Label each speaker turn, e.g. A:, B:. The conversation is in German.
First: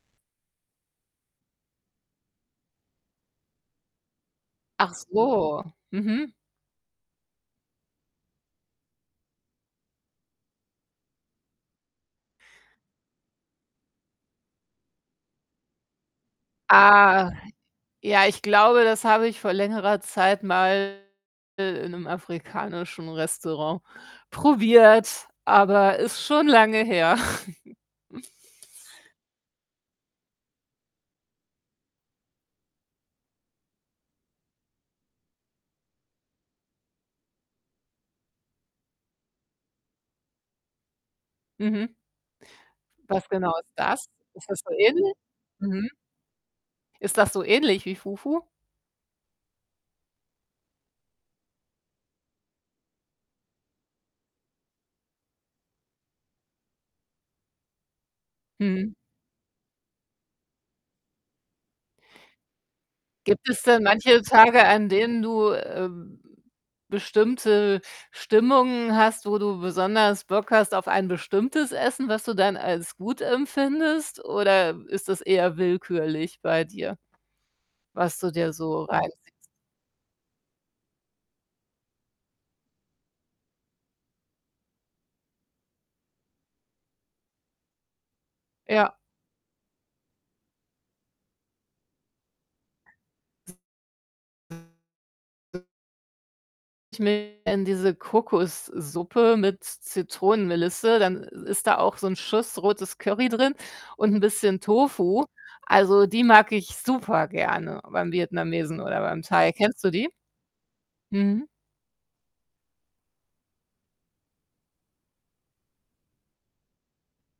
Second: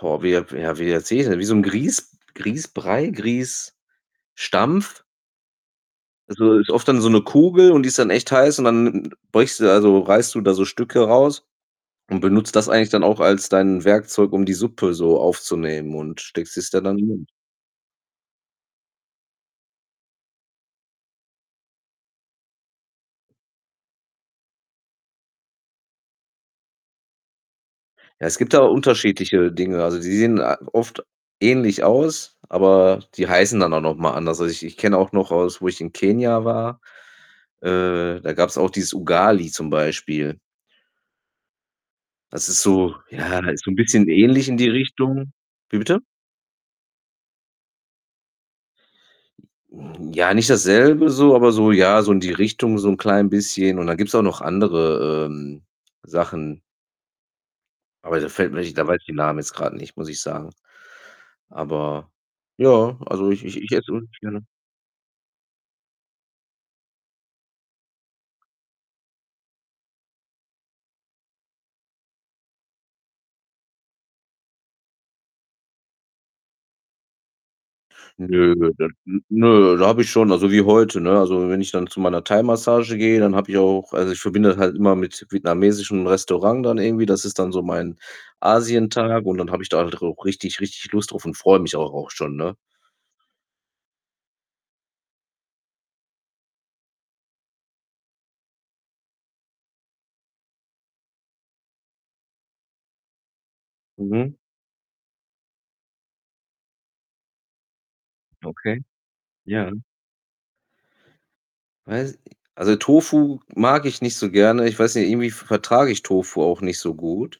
A: Boah, wie ja ja, wie erzähl ich es denn? Wie so 'n Grieß Grießbrei, Grießstampf.
B: Ach so, mhm.
A: Also, ist oft dann so 'ne Kugel und die ist dann echt heiß und dann beugst du da so reißt du da so Stücke raus und benutzt das eigentlich dann auch als dein Werkzeug, um die Suppe so aufzunehmen und steckst es da dann in den Mund.
B: Ah, ja, ich glaube, das habe ich vor längerer Zeit mal i in 'nem afrikanischen Restaurant probiert, aber ist schon lange her.
A: Ja, es gibt da unterschiedliche Dinge. Also, die sehen a oft ähnlich aus, aber die heißen dann auch noch mal anders. Also, ich ich kenne auch noch aus wo ich in Kenia war, äh, da gab's auch dieses „Ugali“ zum Beispiel.
B: Mhm.
A: Das ist so
B: Was
A: ja,
B: genau
A: halt so
B: ist
A: 'n
B: das?
A: bisschen ähnlich
B: Ist
A: in
B: das
A: die
B: so ähnlich?
A: Richtung. Wie
B: Mhm.
A: bitte?
B: Ist das so ähnlich wie Fufu?
A: Hm, ja, nicht dasselbe so, aber so ja, so in die Richtung so 'n klein bisschen und dann gibt's auch noch andere, ähm, Sachen. Aber da fällt mir nicht da
B: Mhm.
A: weiß ich den Namen jetzt grad nicht, muss ich sagen. Aber ja, also, ich
B: Gibt
A: ich
B: es
A: ich
B: denn
A: esse [unintelligible]
B: manche
A: gerne.
B: Tage, an denen du, ähm, bestimmte Stimmungen hast, wo du besonders Bock hast auf ein bestimmtes Essen, was du dann als gut empfindest? Oder ist das eher willkürlich bei dir, was du dir
A: Nö,
B: so
A: [unintelligible] n
B: reinziehst?
A: nö, da habe ich schon also, wie heute, ne? Also, wenn ich dann zu meiner Thaimassage gehe, dann habe ich auch also, ich verbinde das halt immer mit vietnamesischem Restaurant dann irgendwie. Das ist dann so mein
B: Ja.
A: Asientag und dann habe ich da halt auch richtig, richtig Lust drauf und freue mich auch auch schon, ne?
B: [unintelligible] diese Kokossuppe mit Zitronenmelisse, dann i ist da auch so 'n Schuss rotes Curry drin und 'n
A: Mhm.
B: bisschen Tofu. Also, die mag ich super gerne beim
A: Okay,
B: Vietnamesen oder beim Thai.
A: ja.
B: Kennst du die? Mhm.
A: Weiß also, Tofu mag ich nicht so gerne. Ich weiß nicht, irgendwie v vertrage ich Tofu auch nicht so gut.